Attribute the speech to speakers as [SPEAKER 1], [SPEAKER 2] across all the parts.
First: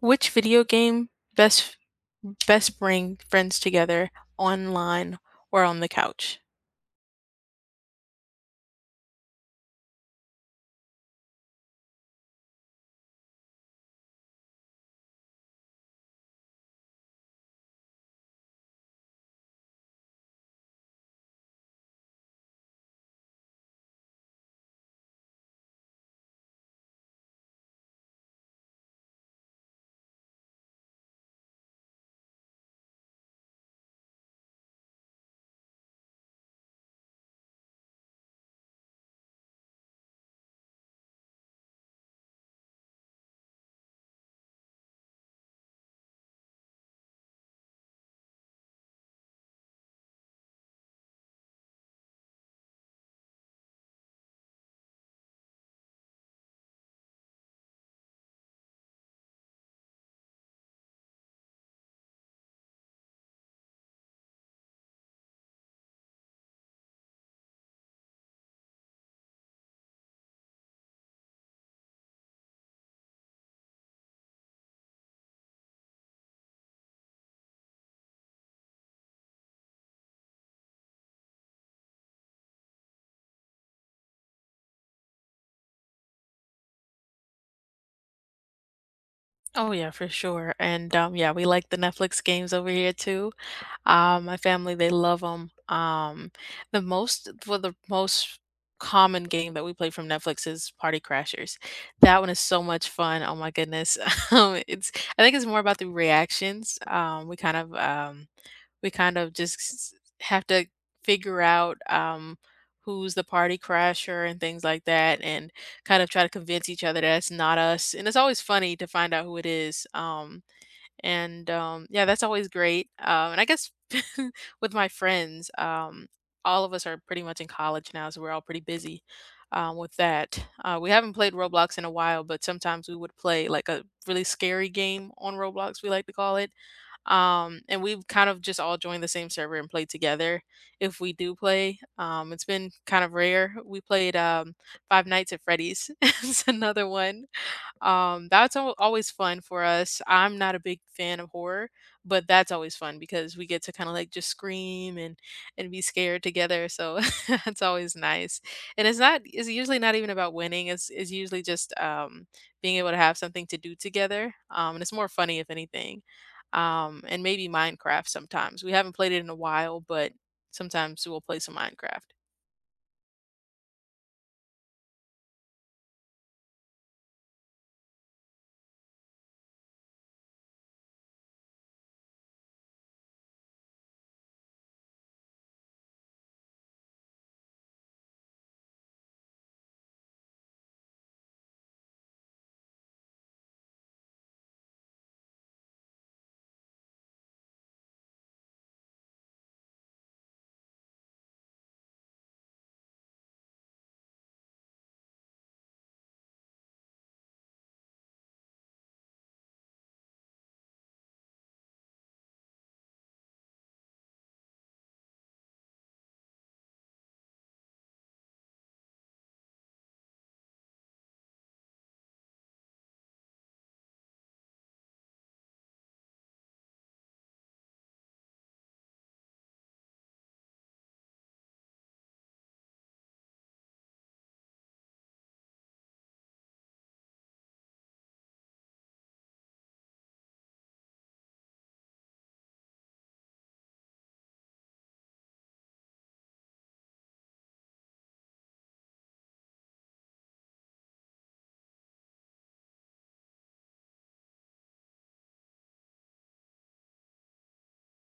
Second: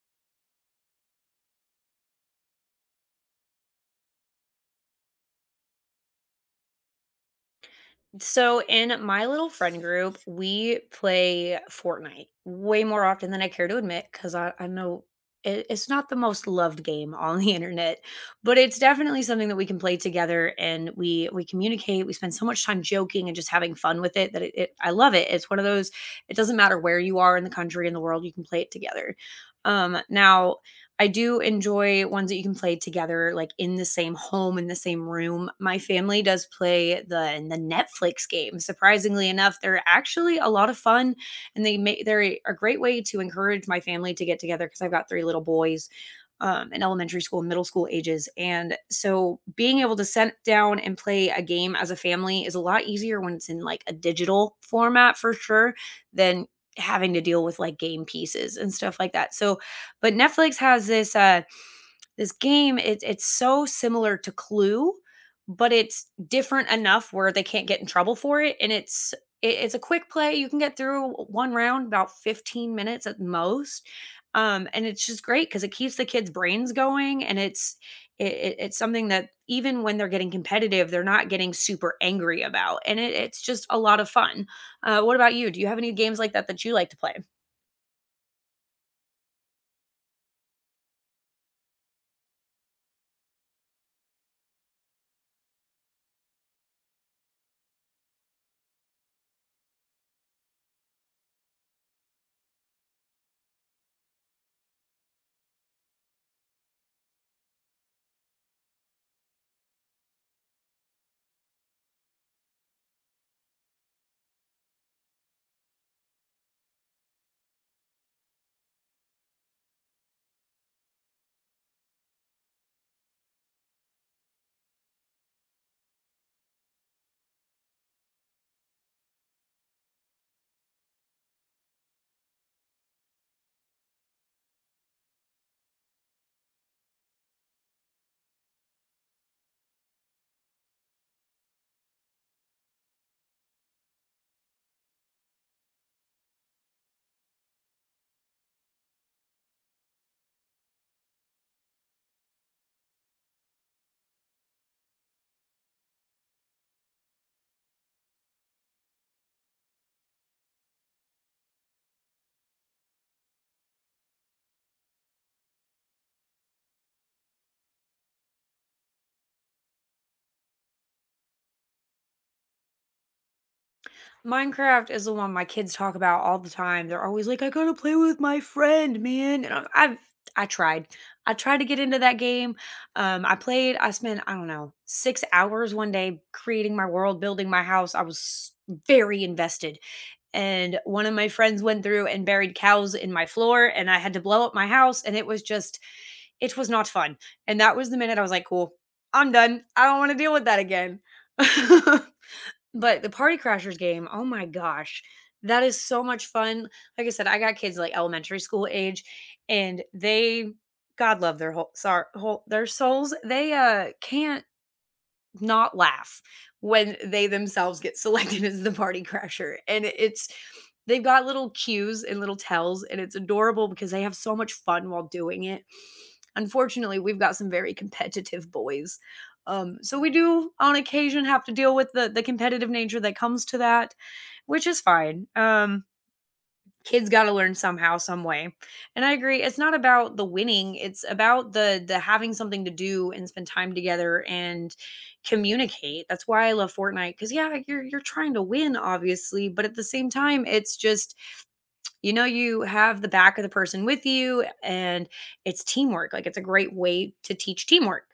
[SPEAKER 1] Which video game best best bring friends together online or on the couch?
[SPEAKER 2] So in my little friend group, we play Fortnite way more often than I care to admit because I know it's not the most loved game on the internet, but it's definitely something that we can play together and we communicate. We spend so much time joking and just having fun with it that it I love it. It's one of those. It doesn't matter where you are in the country in the world, you can play it together. Now I do enjoy ones that you can play together, like in the same home, in the same room. My family does play the Netflix game. Surprisingly enough, they're actually a lot of fun, and they're a great way to encourage my family to get together because I've got three little boys in elementary school and middle school ages, and so being able to sit down and play a game as a family is a lot easier when it's in like a digital format for sure than having to deal with like game pieces and stuff like that. So but Netflix has this this game, it's so similar to Clue, but it's different enough where they can't get in trouble for it. And it's a quick play. You can get through one round about 15 minutes at most. And it's just great because it keeps the kids' brains going and it's something that even when they're getting competitive, they're not getting super angry about. And it's just a lot of fun. What about you? Do you have any games like that that you like to play?
[SPEAKER 1] Oh yeah, for sure. And yeah, we like the Netflix games over here too. My family they love them. The most common game that we play from Netflix is Party Crashers. That one is so much fun. Oh my goodness. It's I think it's more about the reactions. We kind of just have to figure out who's the party crasher and things like that, and kind of try to convince each other that it's not us. And it's always funny to find out who it is. And yeah, that's always great. And I guess with my friends, all of us are pretty much in college now, so we're all pretty busy. With that, we haven't played Roblox in a while, but sometimes we would play like a really scary game on Roblox, we like to call it, and we've kind of just all joined the same server and played together if we do play. It's been kind of rare. We played Five Nights at Freddy's. It's another one. That's al always fun for us. I'm not a big fan of horror, but that's always fun because we get to kinda, like, just scream and be scared together, so that's always nice. And it's usually not even about winning, it's usually just being able to have something to do together, and it's more funny if anything. And maybe Minecraft sometimes. We haven't played it in a while, but sometimes we'll play some Minecraft.
[SPEAKER 2] Minecraft is the one my kids talk about all the time. They're always like, "I gotta play with my friend, man." And I tried. I tried to get into that game. I played. I spent I don't know 6 hours one day creating my world, building my house. Very invested. And one of my friends went through and buried cows in my floor, and I had to blow up my house. And it was just, it was not fun. And that was the minute I was like, "Cool, I'm done. I don't want to deal with that again." But the Party Crashers game, oh my gosh, that is so much fun. Like I said, I got kids like elementary school age, and God love their whole their souls. They can't not laugh when they themselves get selected as the party crasher. And it's they've got little cues and little tells and it's adorable because they have so much fun while doing it. Unfortunately, we've got some very competitive boys. So we do on occasion have to deal with the competitive nature that comes to that, which is fine. Kids got to learn somehow some way, and I agree, it's not about the winning, it's about the having something to do and spend time together and communicate. That's why I love Fortnite, because yeah, you're trying to win obviously, but at the same time it's just you know you have the back of the person with you, and it's teamwork. Like it's a great way to teach teamwork.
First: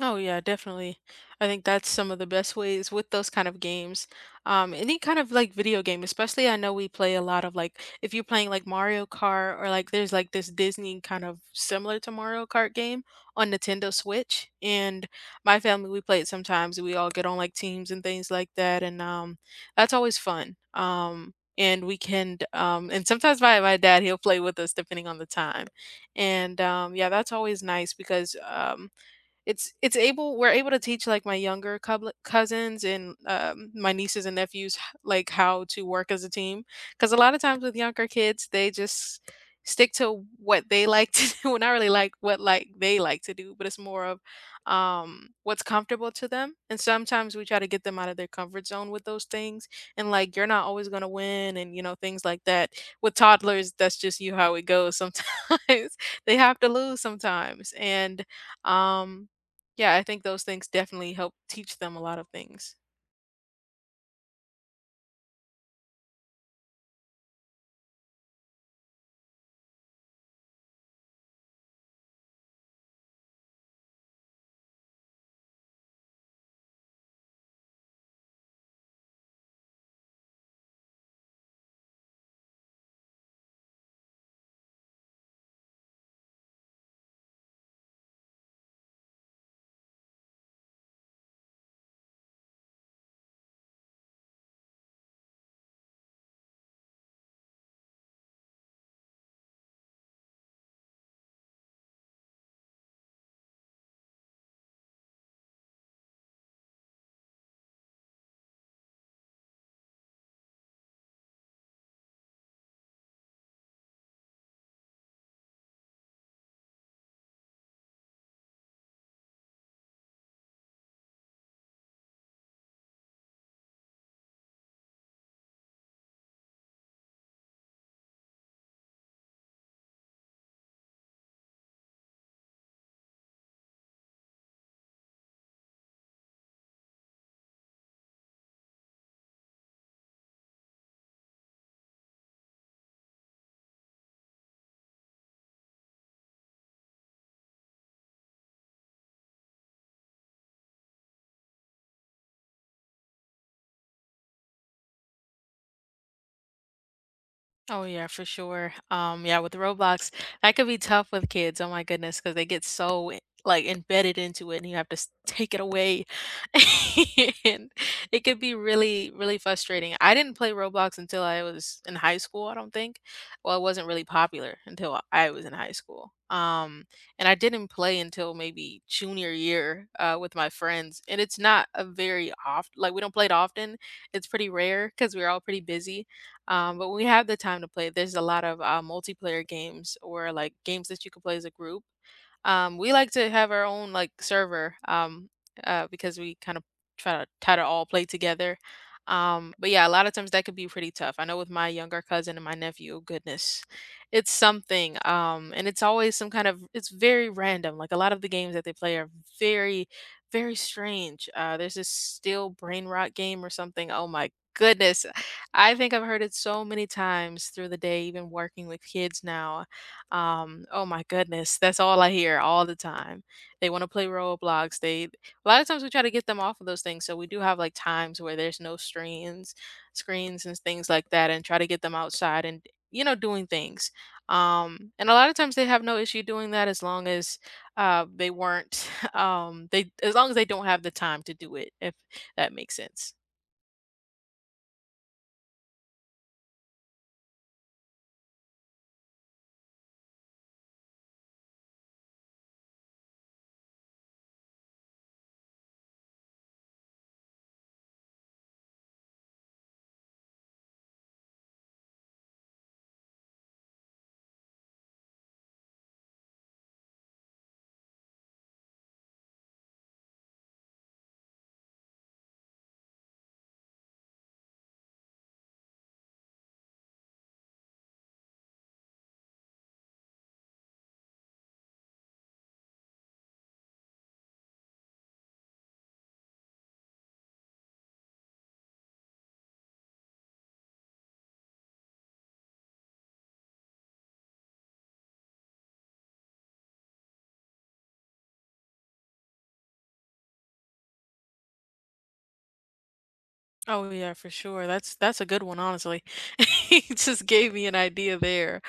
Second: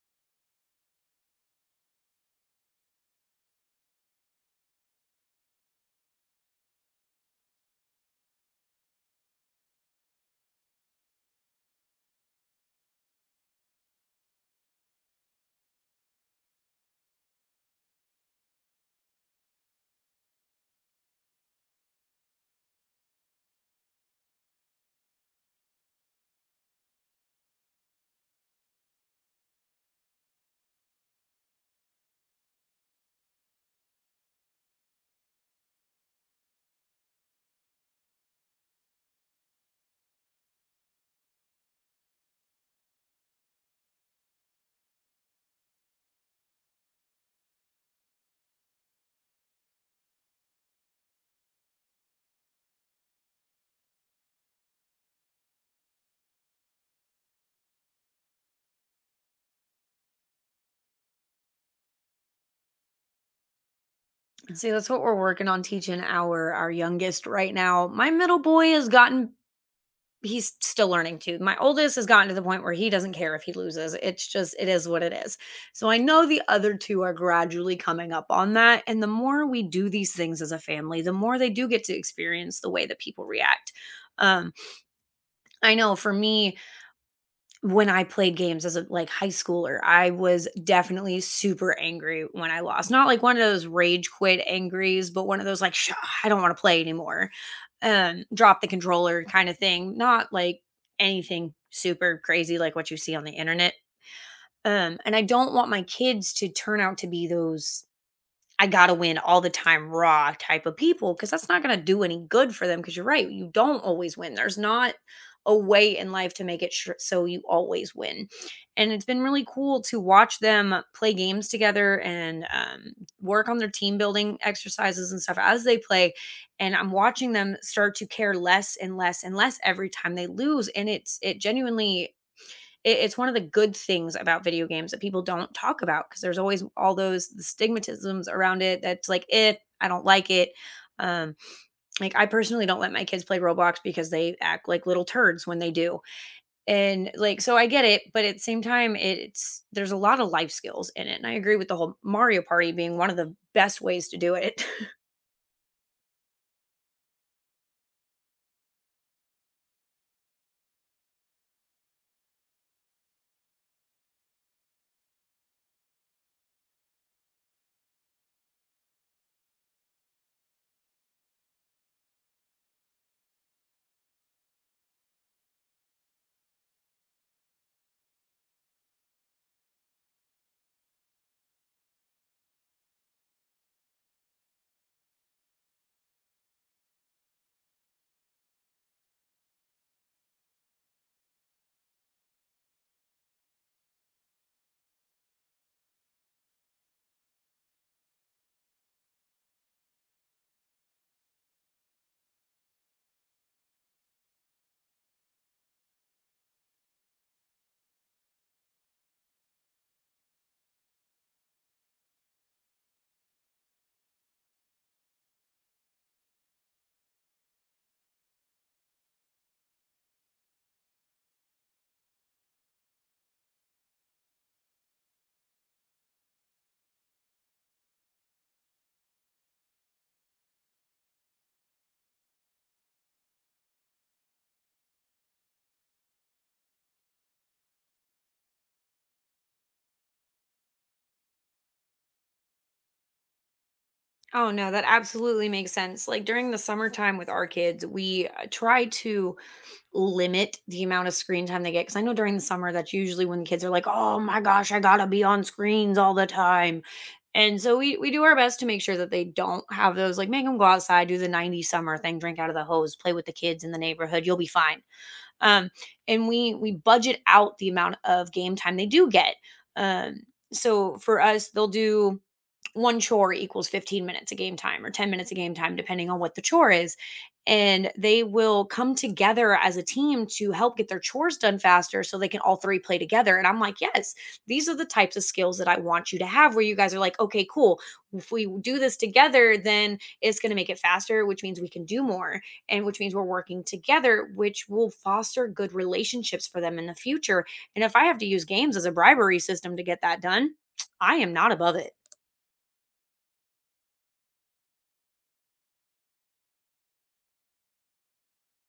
[SPEAKER 1] Oh yeah, definitely. I think that's some of the best ways with those kind of games. Any kind of like video game, especially I know we play a lot of like if you're playing like Mario Kart or like there's like this Disney kind of similar to Mario Kart game on Nintendo Switch. And my family we play it sometimes. We all get on like teams and things like that, and that's always fun. And we can and sometimes my dad he'll play with us depending on the time, and yeah, that's always nice because it's able we're able to teach like my younger cubl cousins and my nieces and nephews, h like, how to work as a team because a lot of times with younger kids, they just stick to what they like to do, well, not really like what, like, they like to do, but it's more of what's comfortable to them, and sometimes we try to get them out of their comfort zone with those things, and, like, "You're not always gonna win," and, you know, things like that. With toddlers, that's just you how it goes sometimes. They have to lose sometimes, and, um yeah, I think those things definitely help teach them a lot of things.
[SPEAKER 2] See, that's what we're working on teaching our youngest right now. My middle boy has gotten, he's still learning too. My oldest has gotten to the point where he doesn't care if he loses. It's just it is what it is. So I know the other two are gradually coming up on that, and the more we do these things as a family, the more they do get to experience the way that people react. Um I know for me when I played games as a, like, high schooler, I was definitely super angry when I lost. Not like one of those rage quit angries, but one of those like, "Sh I don't wanna play anymore," drop the controller kinda thing, not like anything super crazy like what you see on the internet, and I don't want my kids to turn out to be those I gotta win all the time raw type of people because that's not gonna do any good for them. Because you're right, you don't always win. There's not a way in life to make it sure so you always win. And it's been really cool to watch them play games together and work on their team building exercises and stuff as they play. And I'm watching them start to care less and less and less every time they lose. And it genuinely it's one of the good things about video games that people don't talk about because there's always all those the stigmatisms around it that's like eh, I don't like it. um like I personally don't let my kids play Roblox because they act like little turds when they do, and like, so I get it, but at the same time it's there's a lot of life skills in it, and I agree with the whole Mario Party being one of the best ways to do it.
[SPEAKER 1] Oh yeah, for sure. Yeah, with Roblox, that could be tough with kids. Oh my goodness, because they get so like embedded into it, and you have to take it away, and it could be really, really frustrating. I didn't play Roblox until I was in high school. I don't think. Well, it wasn't really popular until I was in high school. And I didn't play until maybe junior year with my friends, and it's not a very oft like we don't play it often. It's pretty rare because we're all pretty busy, but when we have the time to play, there's a lot of multiplayer games or like games that you can play as a group. We like to have our own like server because we kind of try to all play together. But yeah, a lot of times that could be pretty tough. I know with my younger cousin and my nephew, goodness, it's something. And it's always some kind of it's very random. Like a lot of the games that they play are very, very strange. There's this still brain rot game or something. Oh my goodness, I think I've heard it so many times through the day, even working with kids now. Oh my goodness, that's all I hear all the time. They want to play Roblox. They a lot of times we try to get them off of those things. So we do have like times where there's no screens and things like that, and try to get them outside and you know doing things. And a lot of times they have no issue doing that as long as they weren't they as long as they don't have the time to do it, if that makes sense.
[SPEAKER 2] Oh no, that absolutely makes sense. Like during the summertime with our kids we try to limit the amount of screen time they get, because I know during the summer that's usually when the kids are like, "Oh my gosh, I gotta be on screens all the time," and so we do our best to make sure that they don't have those. Like, make them go outside, do the '90s summer thing, drink out of the hose, play with the kids in the neighborhood. You'll be fine. Um, and we budget out the amount of game time they do get. Um, so for us, they'll do one chore equals 15 minutes a game time or 10 minutes a game time, depending on what the chore is. And they will come together as a team to help get their chores done faster so they can all three play together. And I'm like, yes, these are the types of skills that I want you to have where you guys are like, okay, cool. If we do this together, then it's going to make it faster, which means we can do more, and which means we're working together, which will foster good relationships for them in the future. And if I have to use games as a bribery system to get that done, I am not above it.
[SPEAKER 1] Oh yeah, for sure. That's a good one, honestly. He just gave me an idea there,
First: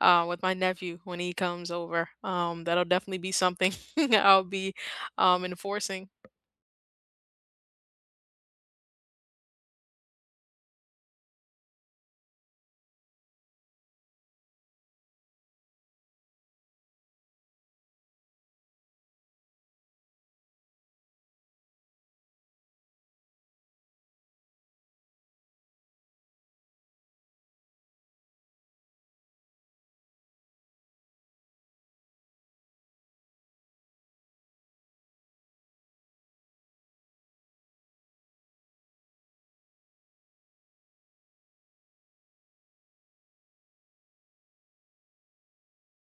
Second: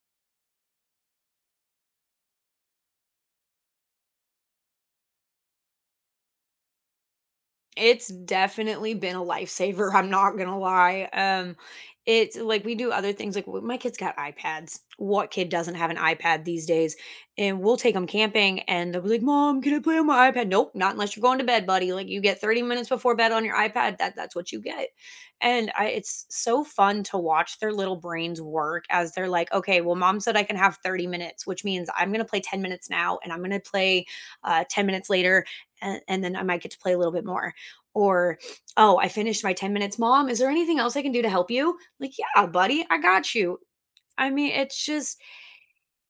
[SPEAKER 1] uh, with my nephew when he comes over. That'll definitely be something I'll be enforcing.
[SPEAKER 2] It's definitely been a lifesaver, I'm not gonna lie, it's like, we do other things, like, w my kids got iPads. What kid doesn't have an iPad these days? And we'll take them camping, and they'll be like, "Mom, can I play on my iPad?" "Nope, not unless you're going to bed, buddy, like, you get 30 minutes before bed on your iPad, that that's what you get." And I it's so fun to watch their little brains work as they're like, "Okay, well, mom said I can have 30 minutes, which means I'm gonna play 10 minutes now, and I'm gonna play, 10 minutes later, and then I might get to play a little bit more." Or, "Oh, I finished my 10 minutes, mom. Is there anything else I can do to help you?" Like, "Yeah, buddy, I got you." I mean, it's just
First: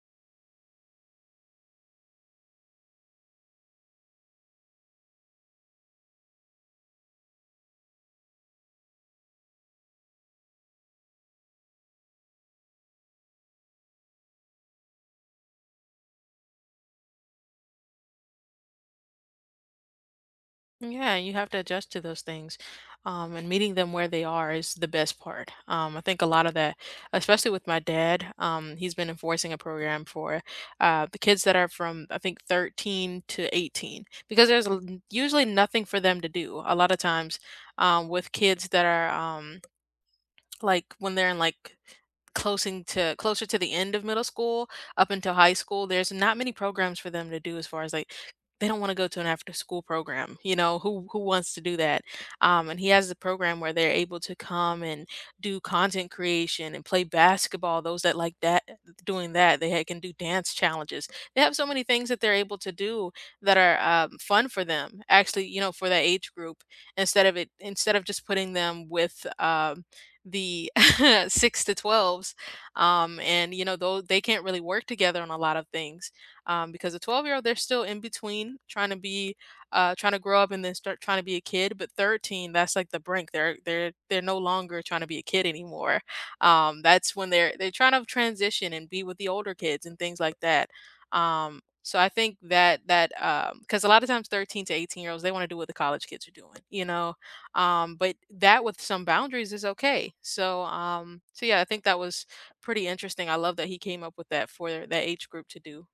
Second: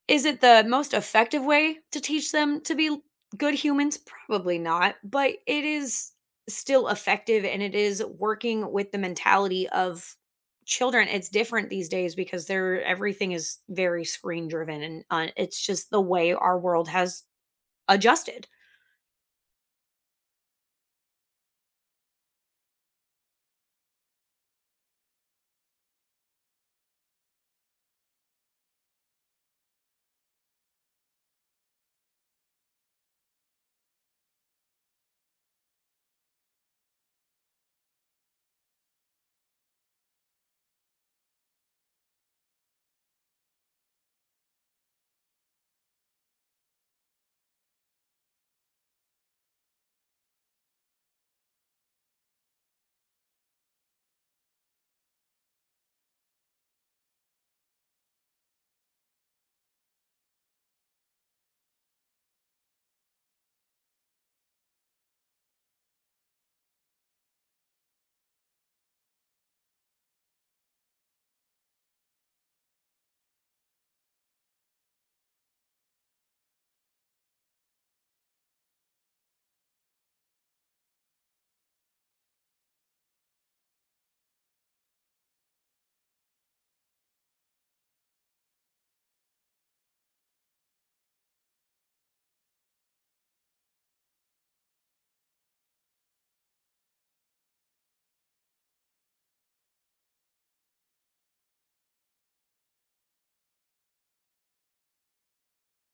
[SPEAKER 2] is it the most effective way to teach them to be good humans? Probably not, but it is still effective, and it is working with the mentality of children. It's different these days because they're everything is very screen driven, and it's just the way our world has adjusted.
[SPEAKER 1] Yeah, you have to adjust to those things. And meeting them where they are is the best part. I think a lot of that, especially with my dad, he's been enforcing a program for the kids that are from, I think, 13 to 18, because usually nothing for them to do. A lot of times with kids that are, um, like when they're in like closing to closer to the end of middle school up until high school there's not many programs for them to do as far as like they don't want to go to an after school program. You know, who wants to do that? And he has a program where they're able to come and do content creation and play basketball, those that like that doing that they can do dance challenges. They have so many things that they're able to do that are fun for them actually, you know, for that age group instead of it instead of just putting them with the six to twelves. And, you know, though they can't really work together on a lot of things because a 12-year-old, they're still in between trying to be, trying to grow up and then start trying to be a kid. But 13, that's like the brink. They're no longer trying to be a kid anymore. That's when they're trying to transition and be with the older kids and things like that. So I think that because a lot of times 13 to 18 year olds they want to do what the college kids are doing, you know, but that with some boundaries is okay. So yeah, I think that was pretty interesting. I love that he came up with that for that age group to do.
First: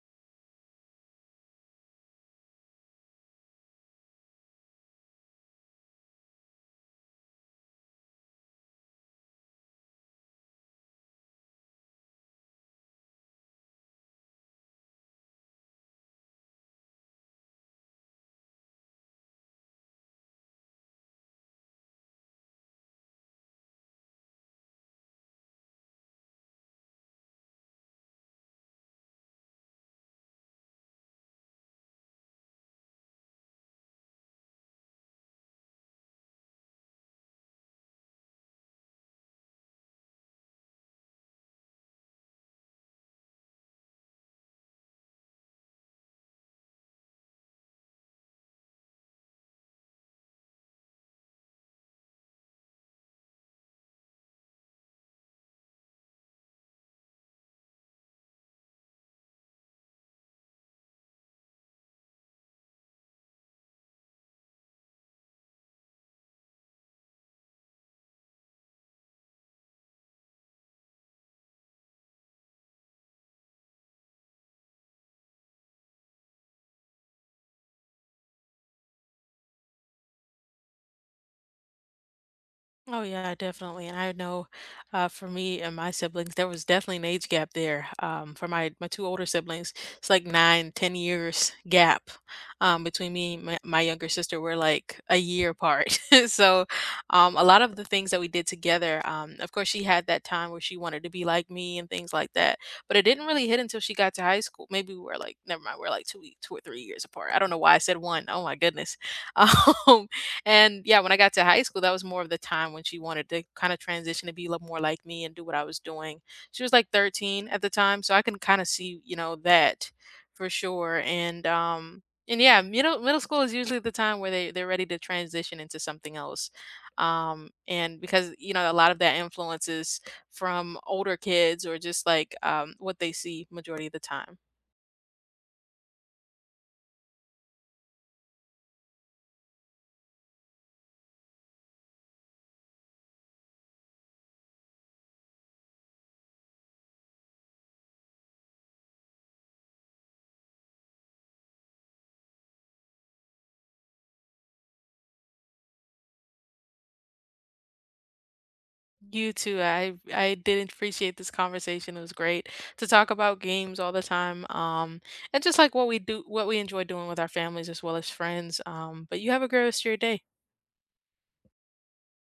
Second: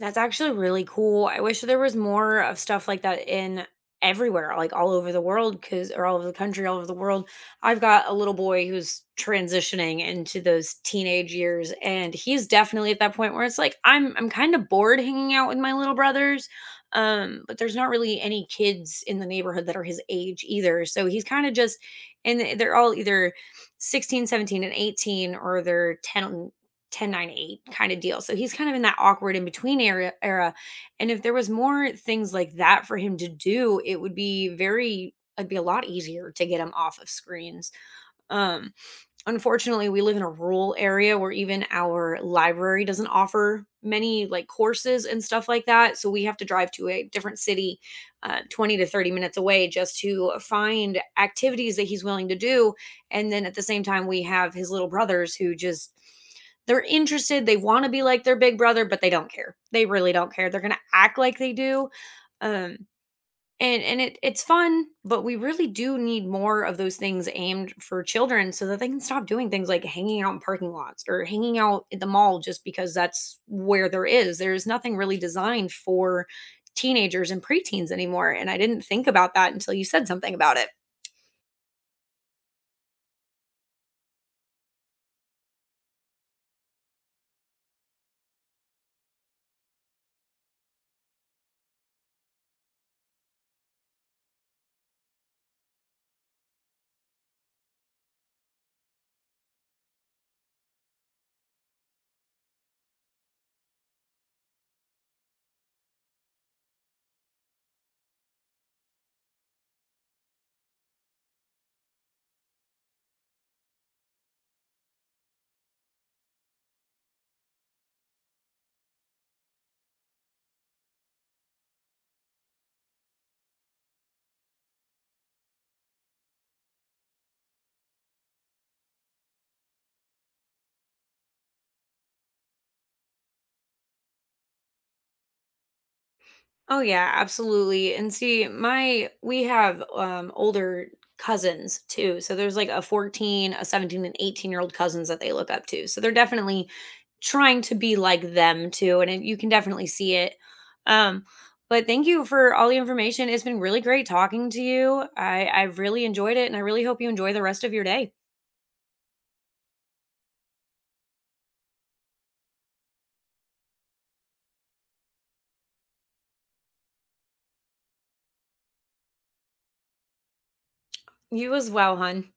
[SPEAKER 2] That's actually really cool. I wish there was more of stuff like that in everywhere, like all over the world, because or all over the country, all over the world. I've got a little boy who's transitioning into those teenage years, and he's definitely at that point where it's like I'm kind of bored hanging out with my little brothers, but there's not really any kids in the neighborhood that are his age either. So he's kind of just, and they're all either 16, 17, and 18, or they're 10, 10 8 kind of deal. So he's kind of in that awkward in between era, and if there was more things like that for him to do, it would be very it'd be a lot easier to get him off of screens. um Unfortunately, we live in a rural area where even our library doesn't offer many like courses and stuff like that. So we have to drive to a different city, 20 to 30 minutes away, just to find activities that he's willing to do. And then at the same time, we have his little brothers who just they're interested. They want to be like their big brother, but they don't care. They really don't care. They're going to act like they do. Um, and it's fun, but we really do need more of those things aimed for children so that they can stop doing things like hanging out in parking lots or hanging out at the mall just because that's where there is. There is nothing really designed for teenagers and preteens anymore, and I didn't think about that until you said something about it.
[SPEAKER 1] Oh yeah, definitely. And I know, for me and my siblings, there was definitely an age gap there. For my two older siblings, it's like nine, 10 years gap between me and my younger sister. We're like a year apart. So a lot of the things that we did together, of course, she had that time where she wanted to be like me and things like that. But it didn't really hit until she got to high school. Maybe we were like, never mind, we're like 2 or 3 years apart. I don't know why I said one. Oh my goodness. Um, and yeah, when I got to high school, that was more of the time when she wanted to kind of transition to be a little more like me and do what I was doing. She was like 13 at the time, so I can kind of see, you know, that for sure. And and yeah, middle school is usually the time where they're ready to transition into something else. And because you know a lot of that influences from older kids or just like what they see majority of the time.
[SPEAKER 2] Oh yeah, absolutely. And see, my we have older cousins too. So there's like a 14, a 17 and 18 year old cousins that they look up to. So they're definitely trying to be like them too, and you can definitely see it. Um but thank you for all the information. It's been really great talking to you. I really enjoyed it, and I really hope you enjoy the rest of your day.
[SPEAKER 1] You too. I did appreciate this conversation. It was great to talk about games all the time. And just like what we do, what we enjoy doing with our families as well as friends. But you have a great rest of your day.
[SPEAKER 2] You as well, hun.